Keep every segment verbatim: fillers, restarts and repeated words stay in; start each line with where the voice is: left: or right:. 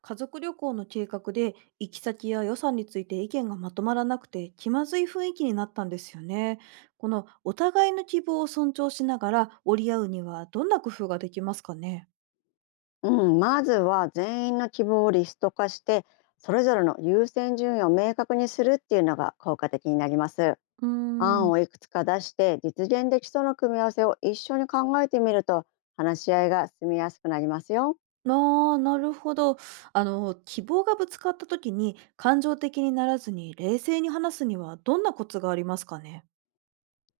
right: 家族旅行の計画で行き先や予算について意見がまとまらなくて気まずい雰囲気になったんですよね。このお互いの希望を尊重しながら折り合うにはどんな工夫ができますかね。
left: うん、まずは全員の希望をリスト化して、それぞれの優先順位を明確にするっていうのが効果的になります。
right: うー
left: 案
right: ん、
left: をいくつか出して実現できそうな組み合わせを一緒に考えてみると、話し合いが進みやすくなりますよ。
right: ああ、なるほど。あの、希望がぶつかった時に感情的にならずに冷静に話すにはどんなコツがありますかね。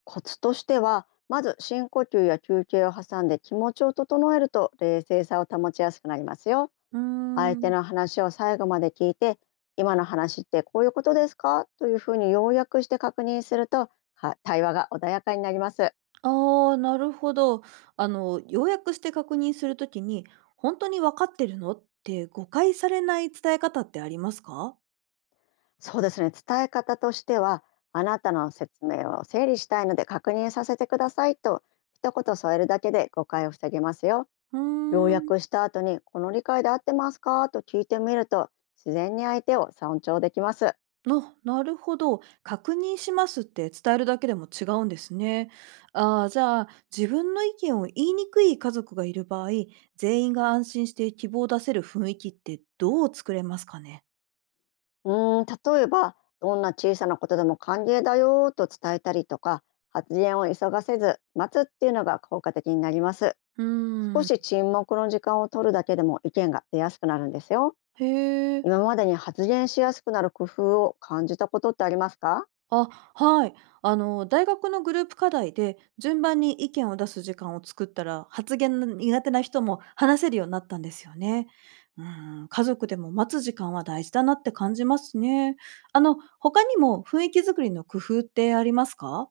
left: コツとしては、まず深呼吸や休憩を挟んで気持ちを整えると冷静さを保ちやすくなりますよ。
right: うー
left: 相手
right: ん、
left: の話を最後まで聞いて「今の話ってこういうことですか？」というふうに要約して確認すると、か対話が穏やかになります。
right: ああ、なるほど。あの、要約して確認するときに、本当に分かってるのって誤解されない伝え方ってありますか？
left: そうですね、伝え方としては「あなたの説明を整理したいので確認させてください」と一言添えるだけで誤解を防げますよ。
right: う
left: 要
right: ーん、
left: 約した後に「この理解で合ってますか?」と聞いてみると、自然に相手を尊重できます。
right: あ、なるほど。確認しますって伝えるだけでも違うんですね。ああ、じゃあ、自分の意見を言いにくい家族がいる場合、全員が安心して希望を出せる雰囲気ってどう作れますかね？
left: うーん、例えば、どんな小さなことでも歓迎だよーと伝えたりとか、発言を急がせず待つっていうのが効果的になります。
right: うー
left: 少し
right: ん、
left: 沈黙の時間を取るだけでも意見が出やすくなるんですよ。
right: へえ。
left: 今までに発言しやすくなる工夫を感じたことってありますか？
right: あ、はい。あの、大学のグループ課題で順番に意見を出す時間を作ったら、発言の苦手な人も話せるようになったんですよね。うん、家族でも待つ時間は大事だなって感じますね。あの、他にも雰囲気作りの工夫ってありますか。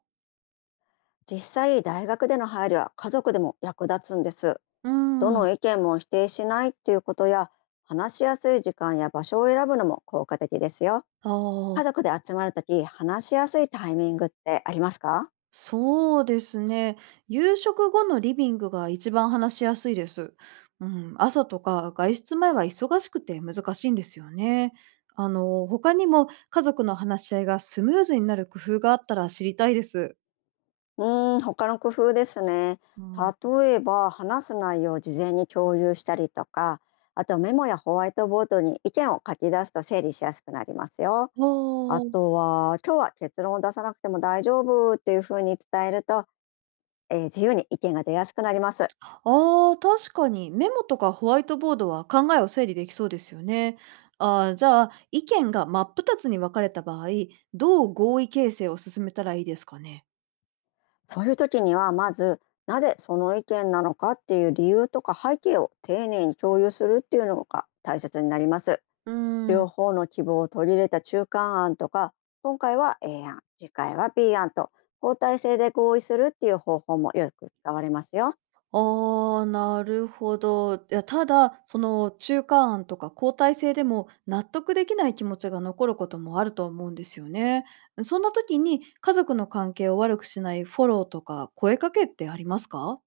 left: 実際、大学での配慮は家族でも役立つんです。
right: う
left: ど
right: ん。
left: の意見も否定しないっていうことや、話しやすい時間や場所を選ぶのも効果的ですよ。
right: あ
left: 家
right: あ。
left: 族で集まるとき、話しやすいタイミングってありますか？
right: そうですね。夕食後のリビングが一番話しやすいです。うん、朝とか外出前は忙しくて難しいんですよね。あの、他にも家族の話し合いがスムーズになる工夫があったら知りたいです。
left: うーん、他の工夫ですね。
right: うん、
left: 例えば、話す内容を事前に共有したりとか、あとメモやホワイトボードに意見を書き出すと整理しやすくなりますよ。
right: あ
left: あ
right: ー、
left: とは、今日は結論を出さなくても大丈夫っていうふうに伝えると、えー自由に意見が出やすくなります。
right: あー、確かにメモとかホワイトボードは考えを整理できそうですよね。あー、じゃあ、意見が真っ二つに分かれた場合、どう合意形成を進めたらいいですかね。
left: そういう時には、まず、なぜその意見なのかっていう理由とか背景を丁寧に共有するっていうのが大切になります。
right: うー
left: 両
right: ん、
left: 方の希望を取り入れた中間案とか、今回は エー 案、次回は ビー 案と交代制で合意するっていう方法もよく使われますよ。
right: ああ、なるほど。いや、ただ、その、中間案とか交代制でも納得できない気持ちが残ることもあると思うんですよね。そんな時に家族の関係を悪くしないフォローとか声かけってありますか。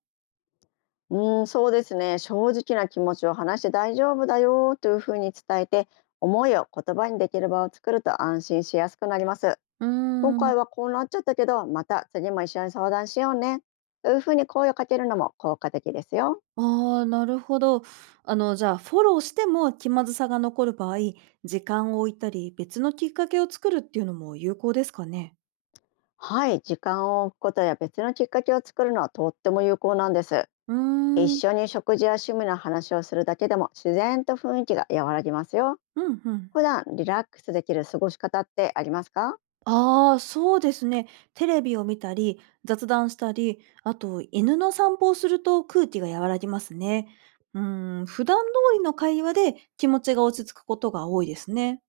left: うん、そうですね、正直な気持ちを話して大丈夫だよというふうに伝えて、思いを言葉にできる場を作ると安心しやすくなります。
right: うー
left: 今
right: ん。
left: 回はこうなっちゃったけど、また次も一緒に相談しようねというふうに声をかけるのも効果的ですよ。
right: ああ、なるほど。あの、じゃあ、フォローしても気まずさが残る場合、時間を置いたり、別のきっかけを作るっていうのも有効ですかね。
left: はい、時間を置くことや別のきっかけを作るのはとっても有効なんです。
right: うー
left: 一
right: ん。
left: 緒に食事や趣味の話をするだけでも自然と雰囲気が和らぎますよ。
right: うん、うん。
left: 普段リラックスできる過ごし方ってありますか？
right: ああ、そうですね。テレビを見たり、雑談したり、あと犬の散歩をすると空気が和らぎますね。うーん、普段通りの会話で気持ちが落ち着くことが多いですね。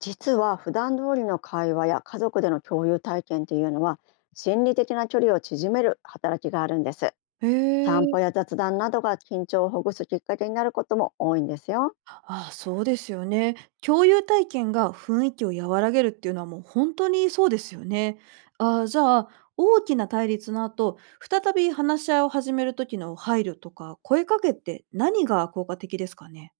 left: 実は普段通りの会話や家族での共有体験というのは、心理的な距離を縮める働きがあるんです。
right: へ
left: 散
right: え。
left: 歩や雑談などが緊張をほぐすきっかけになることも多いんですよ。
right: ああ、そうですよね。共有体験が雰囲気を和らげるっていうのはもう本当にそうですよね。ああ、じゃあ、大きな対立の後、再び話し合いを始める時の配慮とか声かけって何が効果的ですかね？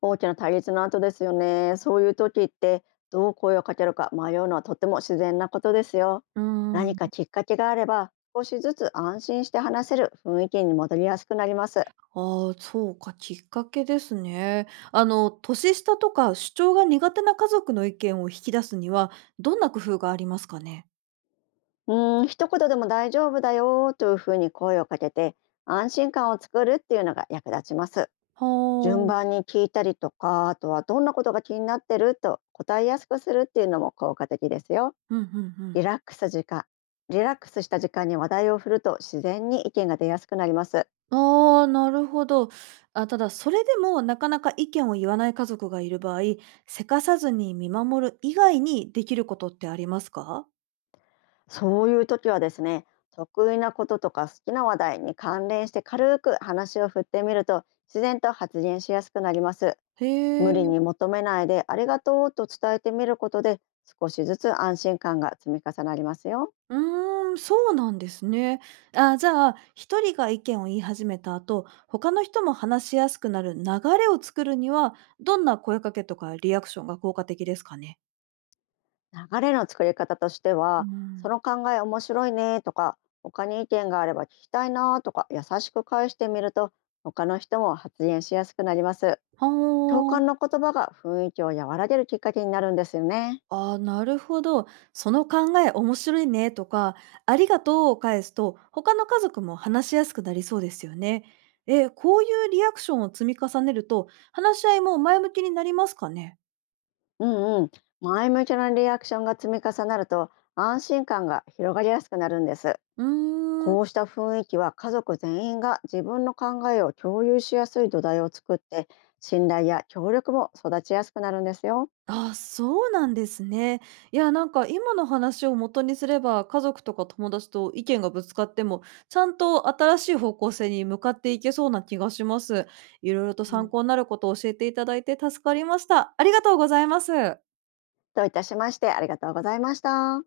left: 大きな対立の後ですよね。そういう時って、どう声をかけるか迷うのはとても自然なことですよ。
right: うー
left: 何
right: ん。
left: かきっかけがあれば、少しずつ安心して話せる雰囲気に戻りやすくなります。
right: ああ、そうか、きっかけですね。あの、年下とか主張が苦手な家族の意見を引き出すには、どんな工夫がありますかね？
left: うーん、一言でも大丈夫だよというふうに声をかけて、安心感を作るっていうのが役立ちます。
right: は
left: 順
right: あ。
left: 番に聞いたりとか、あとはどんなことが気になってると答えやすくするっていうのも効果的ですよ。
right: うんうんうん。
left: リラックス時間、リラックスした時間に話題を振ると自然に意見が出やすくなります。
right: ああ、なるほど。あ、ただ、それでもなかなか意見を言わない家族がいる場合、せかさずに見守る以外にできることってありますか？
left: そういう時はですね、得意なこととか好きな話題に関連して軽く話を振ってみると自然と発言しやすくなります。
right: へ
left: 無
right: え。
left: 理に求めないでありがとうと伝えてみることで、少しずつ安心感が積み重なりますよ。
right: うーん、そうなんですね。あ、じゃあ、一人が意見を言い始めた後、他の人も話しやすくなる流れを作るには、どんな声かけとかリアクションが効果的ですかね？
left: 流れの作り方として
right: う
left: は「そ
right: ん。
left: の考え面白いね」とか「他に意見があれば聞きたいな」とか優しく返してみると、他の人も発言しやすくなります。共
right: は
left: 感の言葉が雰囲気を和らげるきっかけになるんですよね。
right: あ、あ、なるほど。その考え面白いねとか、ありがとうを返すと、他の家族も話しやすくなりそうですよね。え、こういうリアクションを積み重ねると、話し合いも前向きになりますかね？
left: うんうん。前向きなリアクションが積み重なると安心感が広がりやすくなるんです。
right: うーん。
left: こうした雰囲気は家族全員が自分の考えを共有しやすい土台を作って、信頼や協力も育ちやすくなるんですよ。
right: あ、そうなんですね。いや、なんか今の話を元にすれば、家族とか友達と意見がぶつかっても、ちゃんと新しい方向性に向かっていけそうな気がします。いろいろと
left: う
right: 参
left: ん、
right: 考になることを教えていただいて助かりました。ありがとうございます。
left: どういたしまして、ありがとうございました。